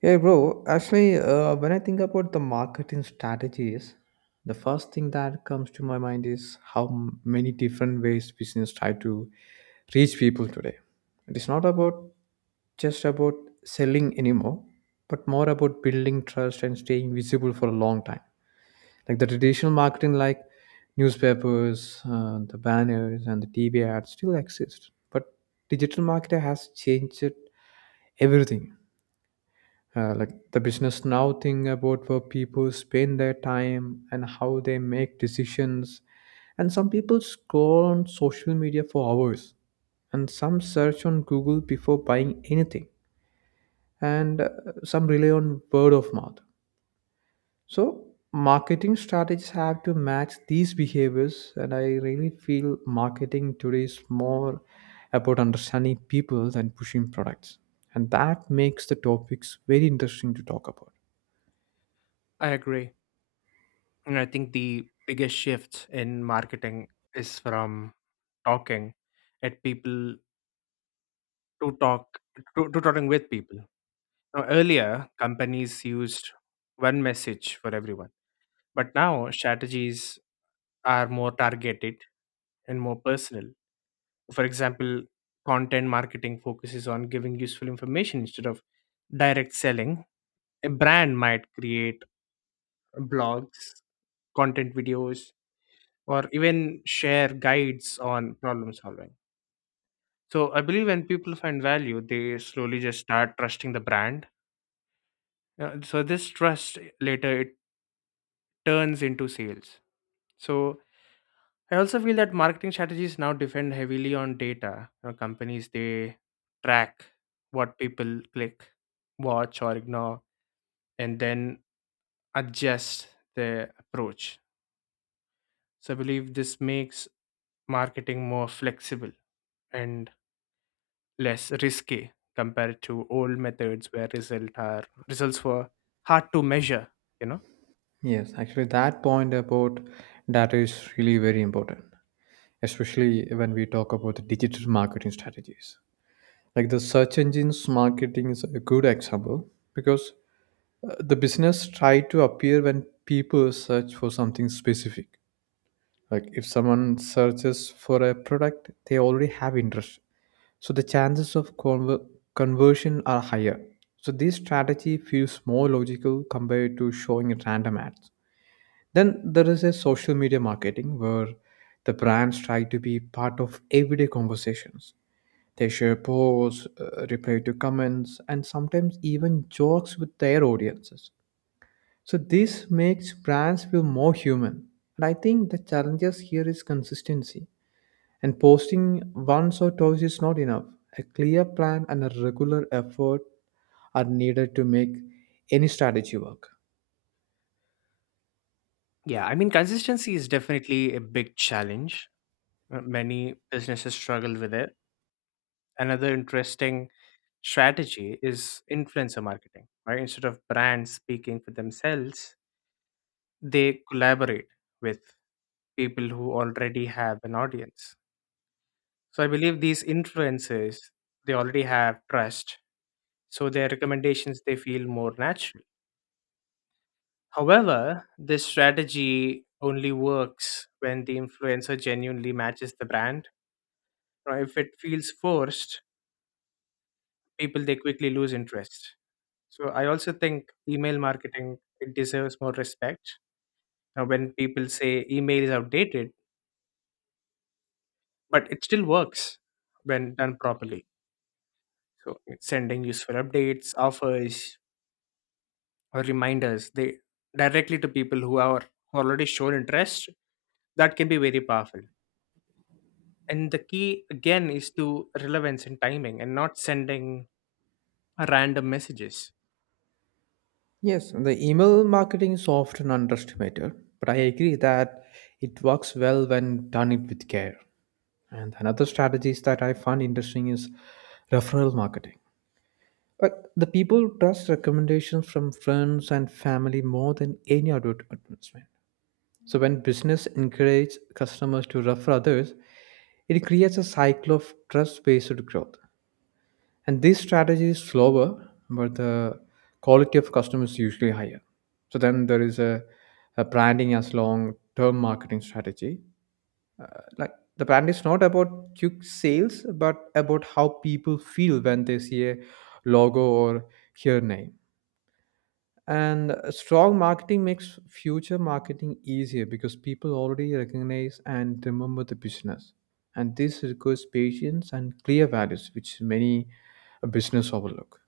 Hey bro, actually, when I think about the marketing strategies, the first thing that comes to my mind is how many different ways business try to reach people today. It is not about just about selling anymore, but more about building trust and staying visible for a long time. Like the traditional marketing, like newspapers, the banners, and the TV ads, still exist, but digital marketing has changed everything. Like the business now thing about where people spend their time and how they make decisions, and some people scroll on social media for hours, and some search on google before buying anything, and some rely on word of mouth. So marketing strategies have to match these behaviors, and I really feel marketing today is more about understanding people than pushing products, and that makes the topics very interesting to talk about. I agree. And I think the biggest shift in marketing is from talking at people to talking with people. Now, earlier, companies used one message for everyone, but now strategies are more targeted and more personal. For example, content marketing focuses on giving useful information instead of direct selling. A brand might create blogs, content videos, or even share guides on problem solving. So I believe when people find value, they slowly just start trusting the brand. So this trust later it turns into sales. So I also feel that marketing strategies now depend heavily on data. You know, companies they track what people click, watch, or ignore, and then adjust their approach. So I believe this makes marketing more flexible and less risky compared to old methods where results were hard to measure, you know. Yes, actually, that point about data is really very important, especially when we talk about the digital marketing strategies. Like the search engines marketing is a good example because the business try to appear when people search for something specific. Like if someone searches for a product, they already have interest, so the chances of conversion are higher. So this strategy feels more logical compared to showing random ads. Then there is a social media marketing where the brands try to be part of everyday conversations. They share posts, reply to comments, and sometimes even jokes with their audiences. So this makes brands feel more human. And I think the challenges here is consistency. And posting once or twice is not enough. A clear plan and a regular effort are needed to make any strategy work. Yeah, I mean, consistency is definitely a big challenge. Many businesses struggle with it. Another interesting strategy is influencer marketing, right? Instead of brands speaking for themselves, they collaborate with people who already have an audience. So I believe these influencers, they already have trust, so their recommendations, they feel more natural. However, this strategy only works when the influencer genuinely matches the brand. Or if it feels forced, people they quickly lose interest. So I also think email marketing, it deserves more respect. Now, when people say email is outdated, but it still works when done properly. So it's sending useful updates, offers, or reminders they directly to people who are already shown interest, that can be very powerful. And the key again is to relevance and timing, and not sending random messages. Yes, the email marketing is often underestimated, but I agree that it works well when done it with care. And another strategies that I find interesting is referral marketing. But the people trust recommendations from friends and family more than any advertisement. So when business encourage customers to refer others, it creates a cycle of trust-based growth. And this strategy is slower, but the quality of customer is usually higher. So then there is a branding as long term marketing strategy. Like the brand is not about quick sales, but about how people feel when they see a logo or hear name. And strong marketing makes future marketing easier because people already recognize and remember the business. And this requires patience and clear values, which many business overlook.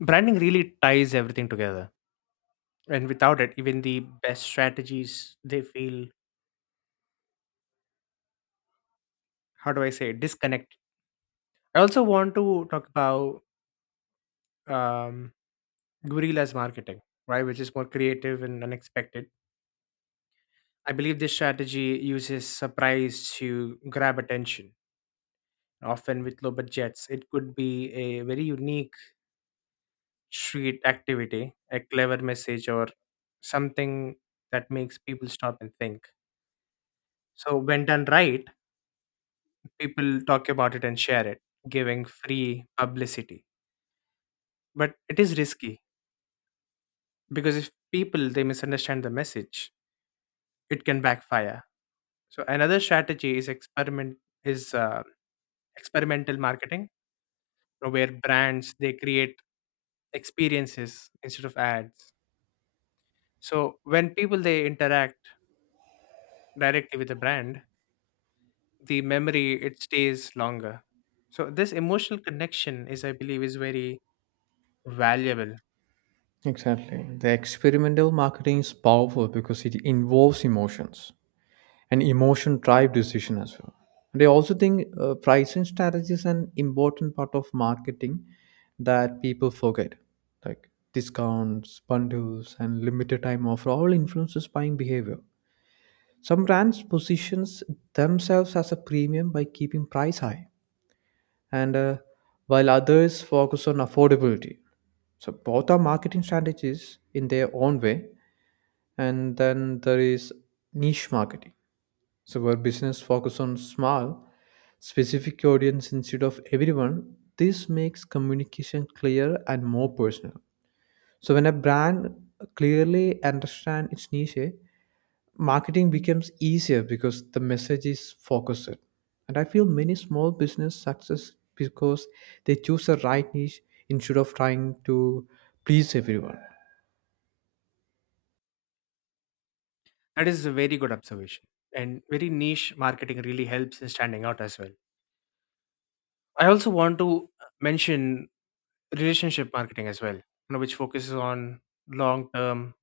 Branding really ties everything together, and without it, even the best strategies they feel, how do I say, disconnect. I also want to talk about um, guerrillas marketing, right, which is more creative and unexpected. I believe this strategy uses surprise to grab attention, often with low budgets. It could be a very unique street activity, a clever message, or something that makes people stop and think. So, when done right, people talk about it and share it, giving free publicity. But it is risky because if people they misunderstand the message, it can backfire. So, another strategy is is uh, experimental marketing, where brands they create experiences instead of ads. So, when people they interact directly with the brand, the memory it stays longer. So this emotional connection is, I believe, is very valuable. Exactly. The experimental marketing is powerful because it involves emotions and emotion drive decision as well. And I also think pricing strategy is an important part of marketing that people forget. Like discounts, bundles, and limited time offer all influences buying behavior. Some brands positions themselves as a premium by keeping price high, and while others focus on affordability. So both are marketing strategies in their own way, and then there is niche marketing, so where business focus on small specific audience instead of everyone. This makes communication clear and more personal. So when a brand clearly understands its niche, marketing becomes easier because the message is focused, and I feel many small business success because they choose the right niche instead of trying to please everyone. That is a very good observation, and very niche marketing really helps in standing out as well. I also want to mention relationship marketing as well, you know, which focuses on long term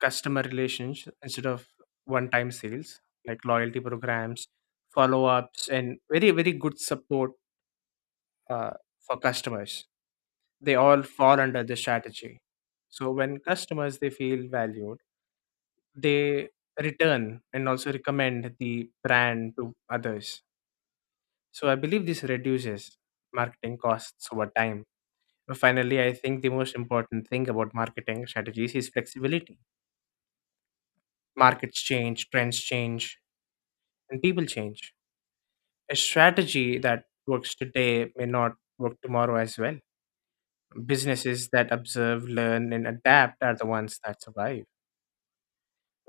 customer relations instead of one time sales. Like loyalty programs, follow ups, and very good support uh, for customers, they all fall under this strategy. So when customers they feel valued, they return and also recommend the brand to others. So I believe this reduces marketing costs over time. But finally, I think the most important thing about marketing strategies is flexibility. Markets change, trends change, and people change. A strategy that works today may not work tomorrow as well. Businesses that observe, learn, and adapt are the ones that survive.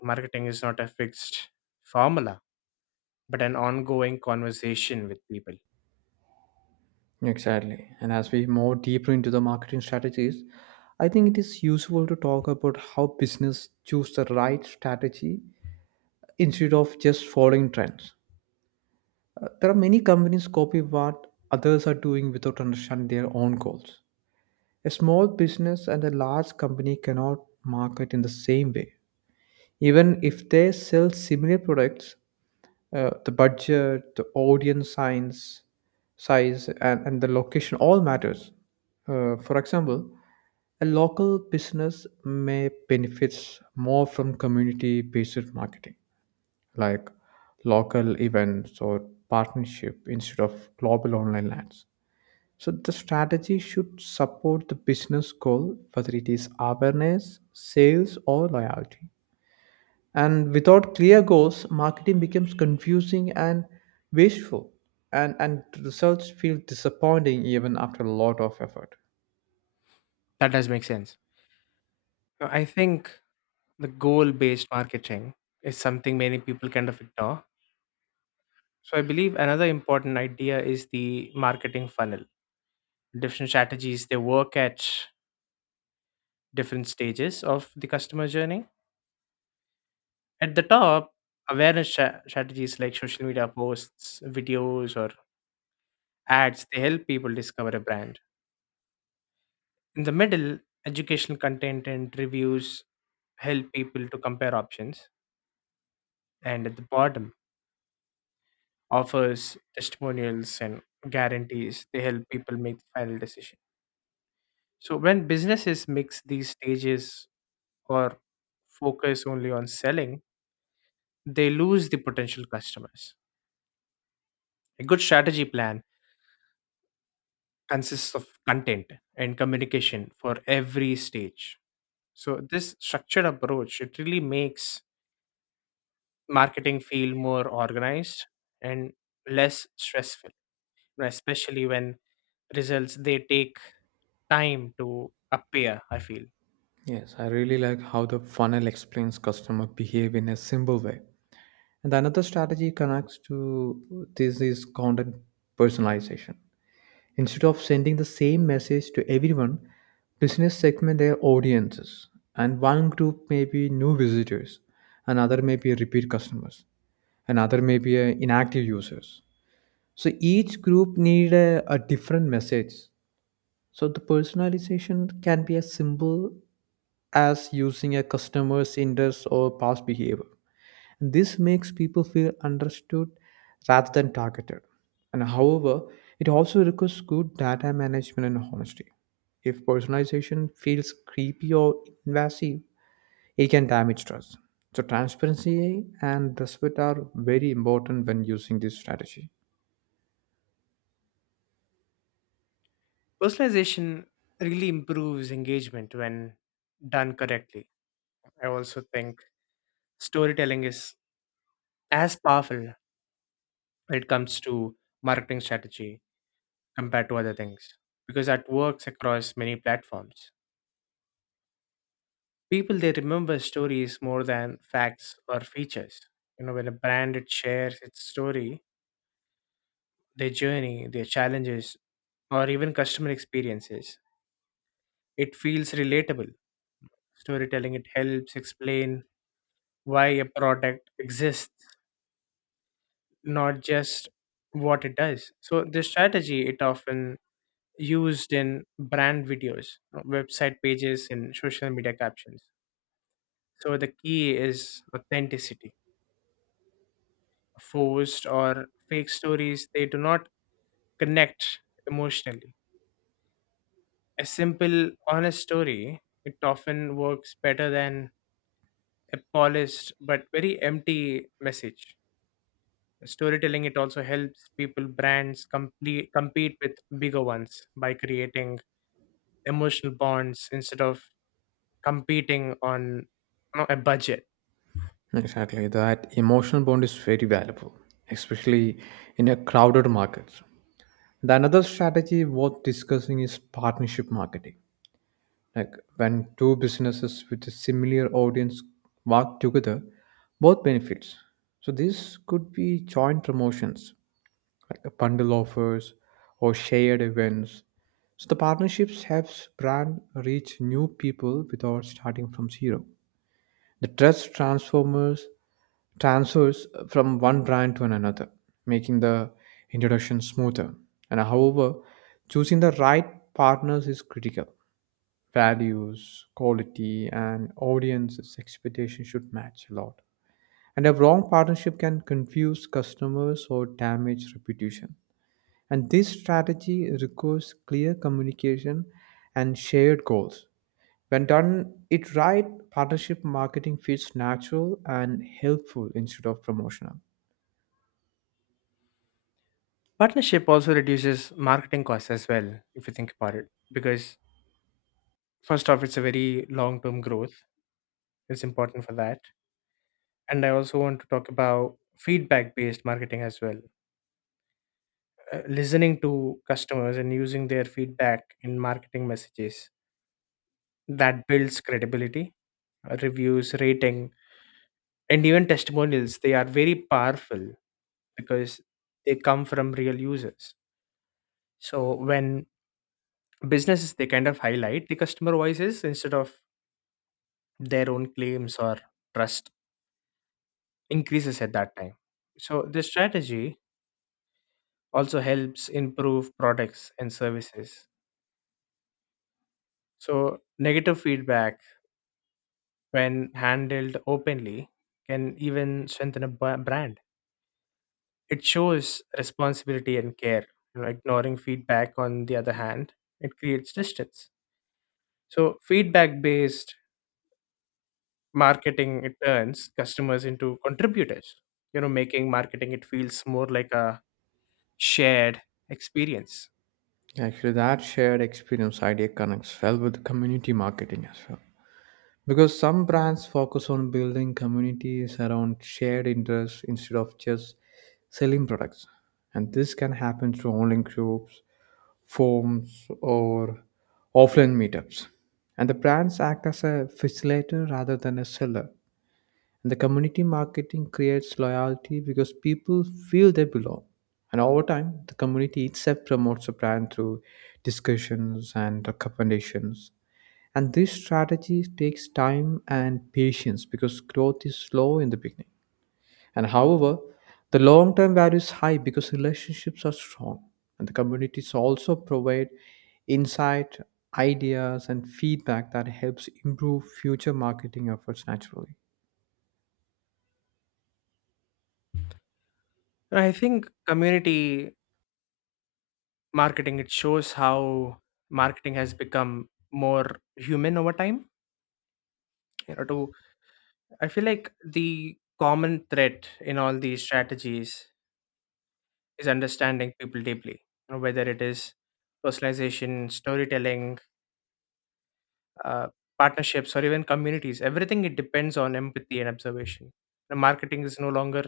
Marketing is not a fixed formula, but an ongoing conversation with people. Exactly. And as we move deeper into the marketing strategies, I think it is useful to talk about how business choose the right strategy instead of just following trends. There are many companies copy what others are doing without understanding their own goals. A small business and a large company cannot market in the same way. Even if they sell similar products, the budget, the audience size, and the location all matters. For example, a local business may benefits more from community-based marketing, like local events or partnership instead of global online ads. So the strategy should support the business goal, whether it is awareness, sales, or loyalty. And without clear goals, marketing becomes confusing and wasteful, and results feel disappointing even after a lot of effort. That does make sense. Now, I think the goal based marketing is something many people kind of ignore. So I believe another important idea is the marketing funnel. Different strategies they work at different stages of the customer journey. At the top, awareness strategies like social media posts, videos, or ads they help people discover a brand. In the middle, educational content and reviews help people to compare options, and at the bottom, offers, testimonials and guarantees, they help people make the final decision. So when businesses mix these stages or focus only on selling, they lose the potential customers. A good strategy plan consists of content and communication for every stage. So this structured approach it really makes marketing feel more organized and less stressful, you know, especially when results they take time to appear, I feel. Yes, I really like how the funnel explains customer behavior in a simple way. And another strategy connects to this is content personalization. Instead of sending the same message to everyone, business segment their audiences. And one group may be new visitors, another may be repeat customers. Another may be a inactive users. So each group need a different message. So the personalization can be as simple as using a customer's interest or past behavior. And this makes people feel understood rather than targeted. And however, it also requires good data management and honesty. If personalization feels creepy or invasive, it can damage trust. So transparency and respect are very important when using this strategy. Personalization really improves engagement when done correctly. I also think storytelling is as powerful when it comes to marketing strategy compared to other things, because that works across many platforms. People they remember stories more than facts or features. You know, when a brand it shares its story, their journey, their challenges, or even customer experiences, it feels relatable. Storytelling it helps explain why a product exists, not just what it does. So this strategy it often used in brand videos, website pages, and social media captions. So the key is authenticity. Forced or fake stories they do not connect emotionally. A simple, honest story it often works better than a polished but very empty message. Storytelling it also helps people brands complete compete with bigger ones by creating emotional bonds instead of competing on, you know, a budget. Exactly, that emotional bond is very valuable, especially in a crowded market. The another strategy worth discussing is partnership marketing. Like when two businesses with a similar audience work together, both benefits. So this could be joint promotions, bundle offers, or shared events. So the partnerships helps brand reach new people without starting from zero. The trust transformers transfers from one brand to another, making the introduction smoother. And however, choosing the right partners is critical. Values, quality, and audience's expectations should match a lot. And a wrong partnership can confuse customers or damage reputation. And this strategy requires clear communication and shared goals. When done it right, partnership marketing feels natural and helpful instead of promotional. Partnership also reduces marketing costs as well, if you think about it, because first off, it's a very long term growth. It's important for that. And I also want to talk about feedback based marketing as well. Listening to customers and using their feedback in marketing messages, that builds credibility. Reviews, rating, and even testimonials, they are very powerful because they come from real users. So when businesses they kind of highlight the customer voices instead of their own claims, or trust increases at that time. So this strategy also helps improve products and services. So negative feedback, when handled openly, can even strengthen a brand. It shows responsibility and care. You know, ignoring feedback, on the other hand, it creates distance. So, feedback based marketing it turns customers into contributors, you know, making marketing it feels more like a shared experience. Actually, that shared experience idea connects well with community marketing as well. Because some brands focus on building communities around shared interests instead of just selling products. And this can happen through online groups, forums, or offline meetups. And the brands act as a facilitator rather than a seller. And the community marketing creates loyalty because people feel they belong. And over time, the community itself promotes the brand through discussions and recommendations. And this strategy takes time and patience because growth is slow in the beginning. And however, the long term value is high because relationships are strong, and the communities also provide insight, ideas, and feedback that helps improve future marketing efforts naturally. I think community marketing it shows how marketing has become more human over time. You know, to, I feel like the common thread in all these strategies is understanding people deeply. You know, whether it is personalization, storytelling, uh, partnerships, or even communities, everything it depends on empathy and observation. The marketing is no longer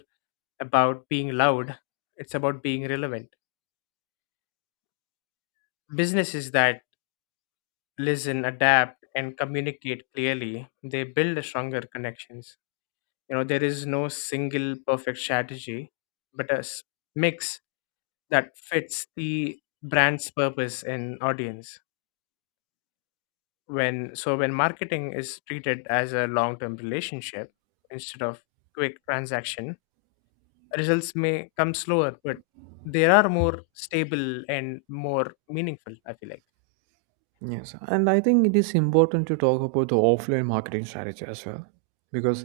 about being loud, it's about being relevant. Businesses that listen, adapt, and communicate clearly, they build stronger connections. You know, there is no single perfect strategy, but a mix that fits the brand's purpose and audience. When so when marketing is treated as a long-term relationship instead of quick transaction, results may come slower, but they are more stable and more meaningful, I feel like. Yes, and I think it is important to talk about the offline marketing strategy as well, because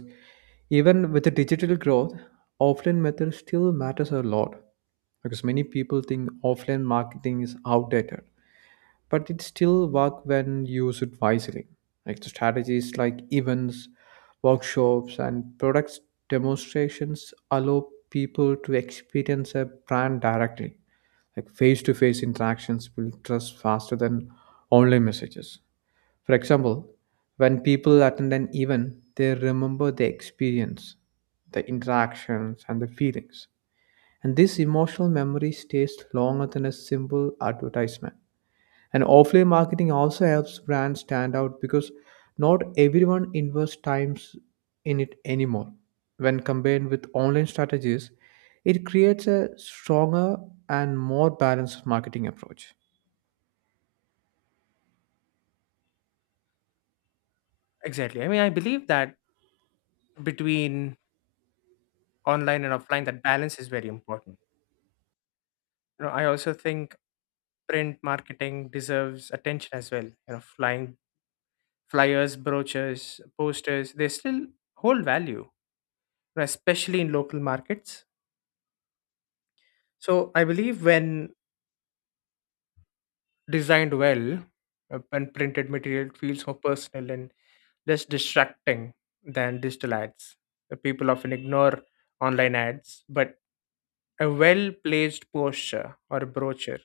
even with the digital growth, offline method still matters a lot, because many people think offline marketing is outdated, but it still work when used wisely. Like the strategies like events, workshops, and products demonstrations allow people to experience a brand directly. Like face to face interactions build trust faster than online messages. For example, when people attend an event, they remember the experience, the interactions, and the feelings. And this emotional memory stays longer than a simple advertisement. And offline marketing also helps brands stand out because not everyone invests times in it anymore. When combined with online strategies, it creates a stronger and more balanced marketing approach. Exactly. I mean, I believe that between online and offline, that balance is very important. You know, I also think print marketing deserves attention as well. You know, flying flyers, brochures, posters, they still hold value, you know, especially in local markets. So I believe when designed well, when printed material feels more personal and less distracting than digital ads. The people often ignore online ads, but a well placed posture or a brochure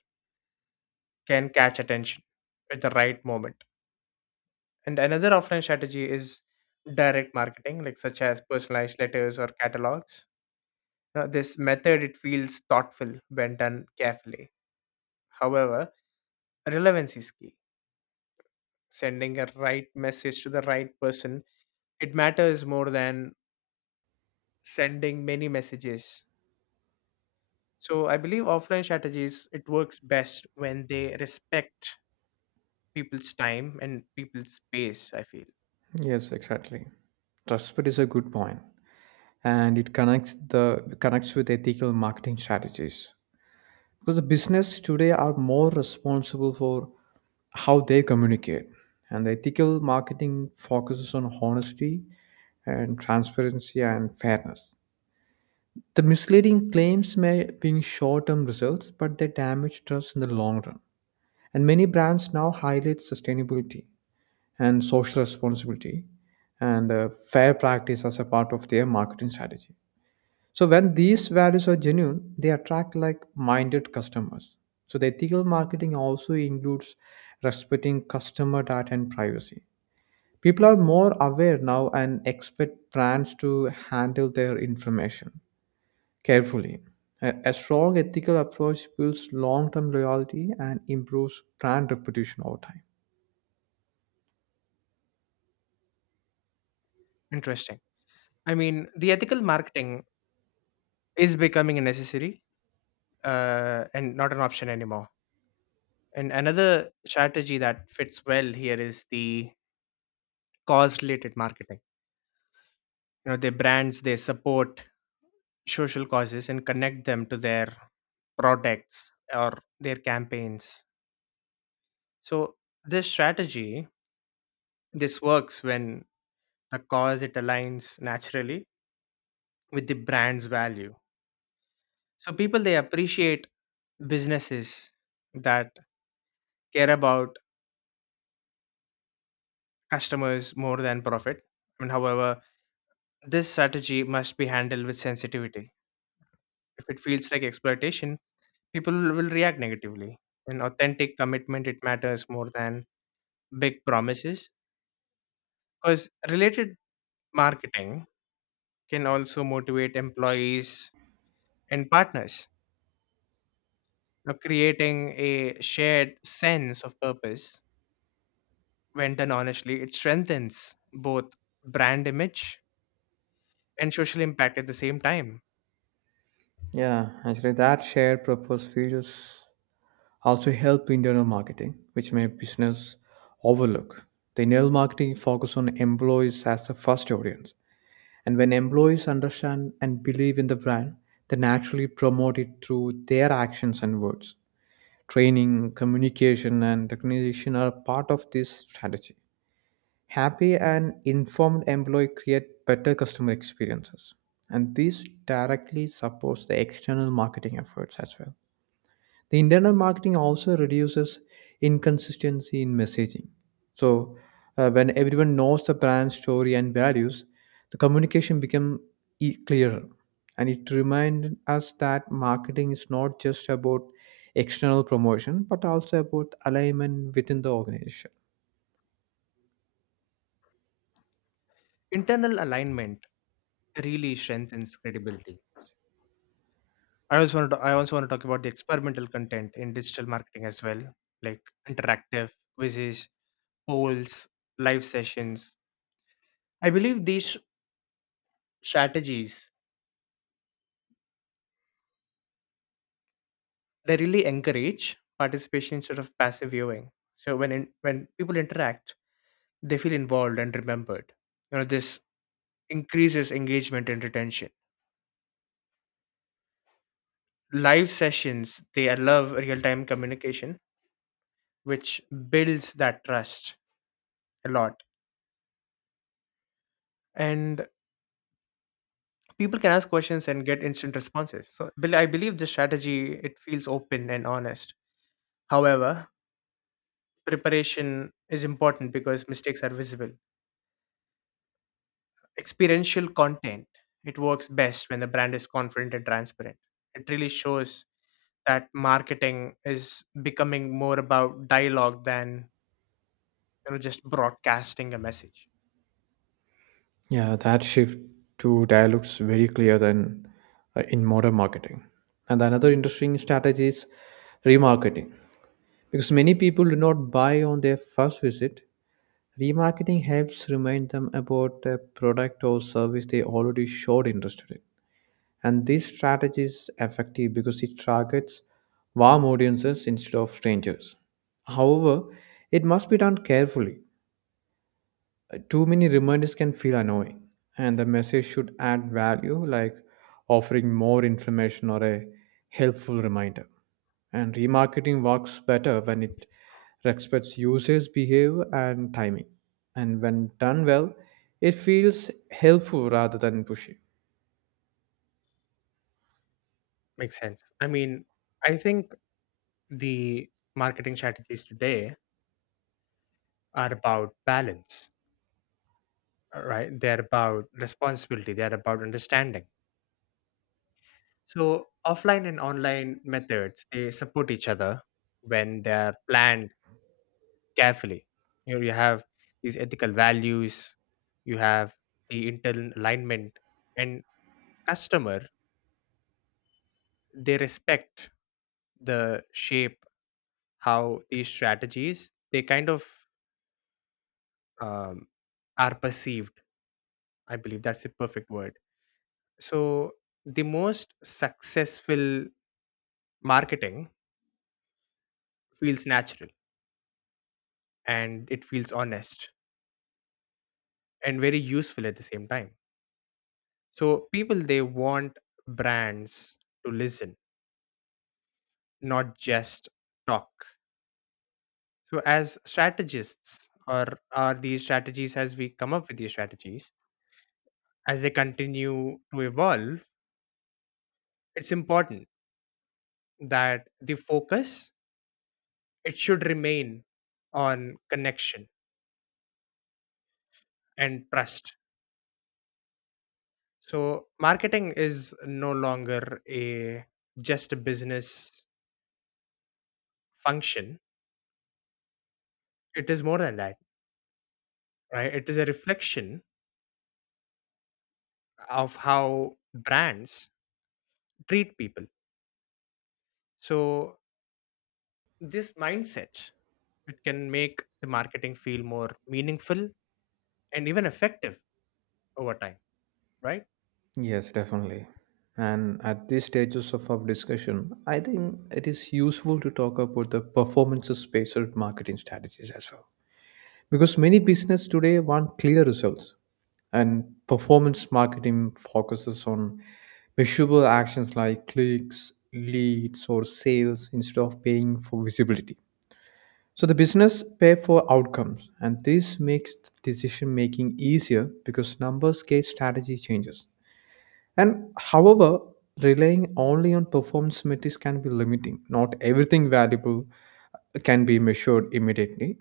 can catch attention at the right moment. And another offline strategy is direct marketing, like such as personalized letters or catalogs. Now, this method it feels thoughtful when done carefully. However, relevance is key. Sending a right message to the right person, it matters more than sending many messages. So I believe offline strategies it works best when they respect people's time and people's space, I feel. Yes, exactly. Trust, but is a good point, and it connects with ethical marketing strategies because the business today are more responsible for how they communicate, and the ethical marketing focuses on honesty and transparency and fairness. The misleading claims may bring short term results, but they damage trust in the long run. And many brands now highlight sustainability and social responsibility and fair practice as a part of their marketing strategy. So, when these values are genuine, they attract like minded customers. So, the ethical marketing also includes respecting customer data and privacy. People are more aware now and expect brands to handle their information carefully. A strong ethical approach builds long term loyalty and improves brand reputation over time. Interesting. I mean, the ethical marketing is becoming necessary, and not an option anymore. And another strategy that fits well here is the cause related marketing. You know, the brands they support social causes and connect them to their products or their campaigns. So this strategy, this works when the cause it aligns naturally with the brand's value. So people they appreciate businesses that care about customers more than profit. I mean, however, this strategy must be handled with sensitivity. If it feels like exploitation, people will react negatively. In authentic commitment, it matters more than big promises, because related marketing can also motivate employees and partners. Now, creating a shared sense of purpose, when done honestly, it strengthens both brand image and social impact at the same time. Yeah, actually, that shared purpose features also help internal marketing, which may business overlook. The internal marketing focus on employees as the first audience, and when employees understand and believe in the brand, they naturally promote it through their actions and words. Training, communication, and recognition are part of this strategy. Happy and informed employee create better customer experiences, and this directly supports the external marketing efforts as well. The internal marketing also reduces inconsistency in messaging. So, when everyone knows the brand story and values, the communication becomes clearer. And it reminds us that marketing is not just about external promotion, but also about alignment within the organization. Internal alignment really strengthens credibility. I also want to talk about the experimental content in digital marketing as well, like interactive quizzes, polls, live sessions. I believe these strategies they really encourage participation instead of passive viewing. So when people interact, they feel involved and remembered. You know, this increases engagement and retention. Live sessions they allow real time communication, which builds that trust a lot. And people can ask questions and get instant responses. So I believe this strategy it feels open and honest. However, preparation is important because mistakes are visible. Experiential content it works best when the brand is confident and transparent. It really shows that marketing is becoming more about dialogue than, you know, just broadcasting a message. Yeah, that shift to dialogues very clear than in modern marketing. And another interesting strategy is remarketing. Because many people do not buy on their first visit, remarketing helps remind them about the product or service they already showed interest in. And this strategy is effective because it targets warm audiences instead of strangers. However, it must be done carefully. Too many reminders can feel annoying, and the message should add value, like offering more information or a helpful reminder. And remarketing works better when it respects users' behavior and timing. And when done well, it feels helpful rather than pushy. Makes sense. I mean, I think the marketing strategies today are about balance, right? They're about responsibility, they're about understanding. So offline and online methods they support each other when they're planned carefully. You know, you have these ethical values, you have the internal alignment, and customer they respect the shape how these strategies they kind of, um, are perceived, I believe that's the perfect word. So the most successful marketing feels natural, and it feels honest, and very useful at the same time. So people they want brands to listen, not just talk. So as we come up with these strategies, as they continue to evolve, it's important that the focus, it should remain on connection and trust. So marketing is no longer a just a business function, it is more than that, right? It is a reflection of how brands treat people. So this mindset it can make the marketing feel more meaningful and even effective over time, right? Yes, definitely. And at these stages of our discussion, I think it is useful to talk about the performance of spacer marketing strategies as well. Because many business today want clear results, and performance marketing focuses on measurable actions like clicks, leads, or sales instead of paying for visibility. So the business pay for outcomes, and this makes decision making easier because numbers gauge strategy changes. And however, relying only on performance metrics can be limiting. Not everything valuable can be measured immediately,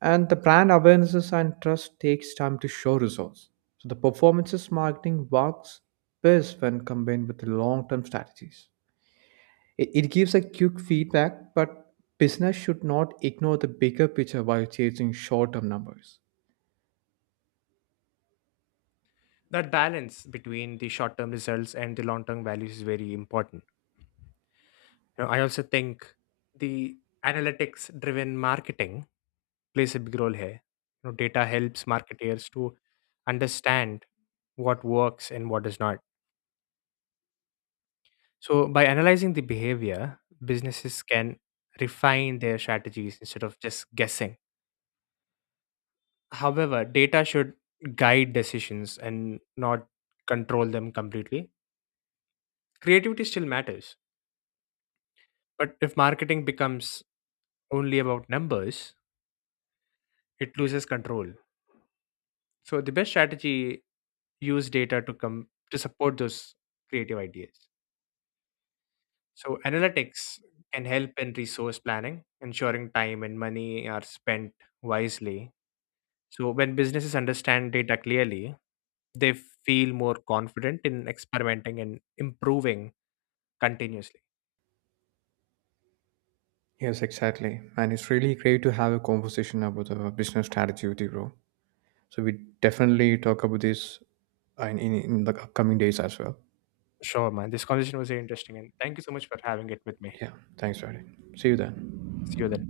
and the brand awarenesses and trust takes time to show results. So the performances marketing works best when combined with long-term strategies. It gives a quick feedback, but business should not ignore the bigger picture while chasing short-term numbers. That balance between the short term results and the long term values is very important. You know, I also think the analytics driven marketing plays a big role here. You know, data helps marketers to understand what works and what does not. So, by analyzing the behavior, businesses can refine their strategies instead of just guessing. However, data should guide decisions and not control them completely. Creativity still matters, but if marketing becomes only about numbers, it loses control. So, the best strategy use data to come to support those creative ideas. So, analytics can help in resource planning, ensuring time and money are spent wisely. So when businesses understand data clearly, they feel more confident in experimenting and improving continuously. Yes, exactly. And it's really great to have a conversation about the business strategy with you, bro. So we definitely talk about this in the upcoming days as well. Sure, man. This conversation was very interesting, and thank you so much for having it with me. Yeah, thanks, Radhi. See you then. See you then.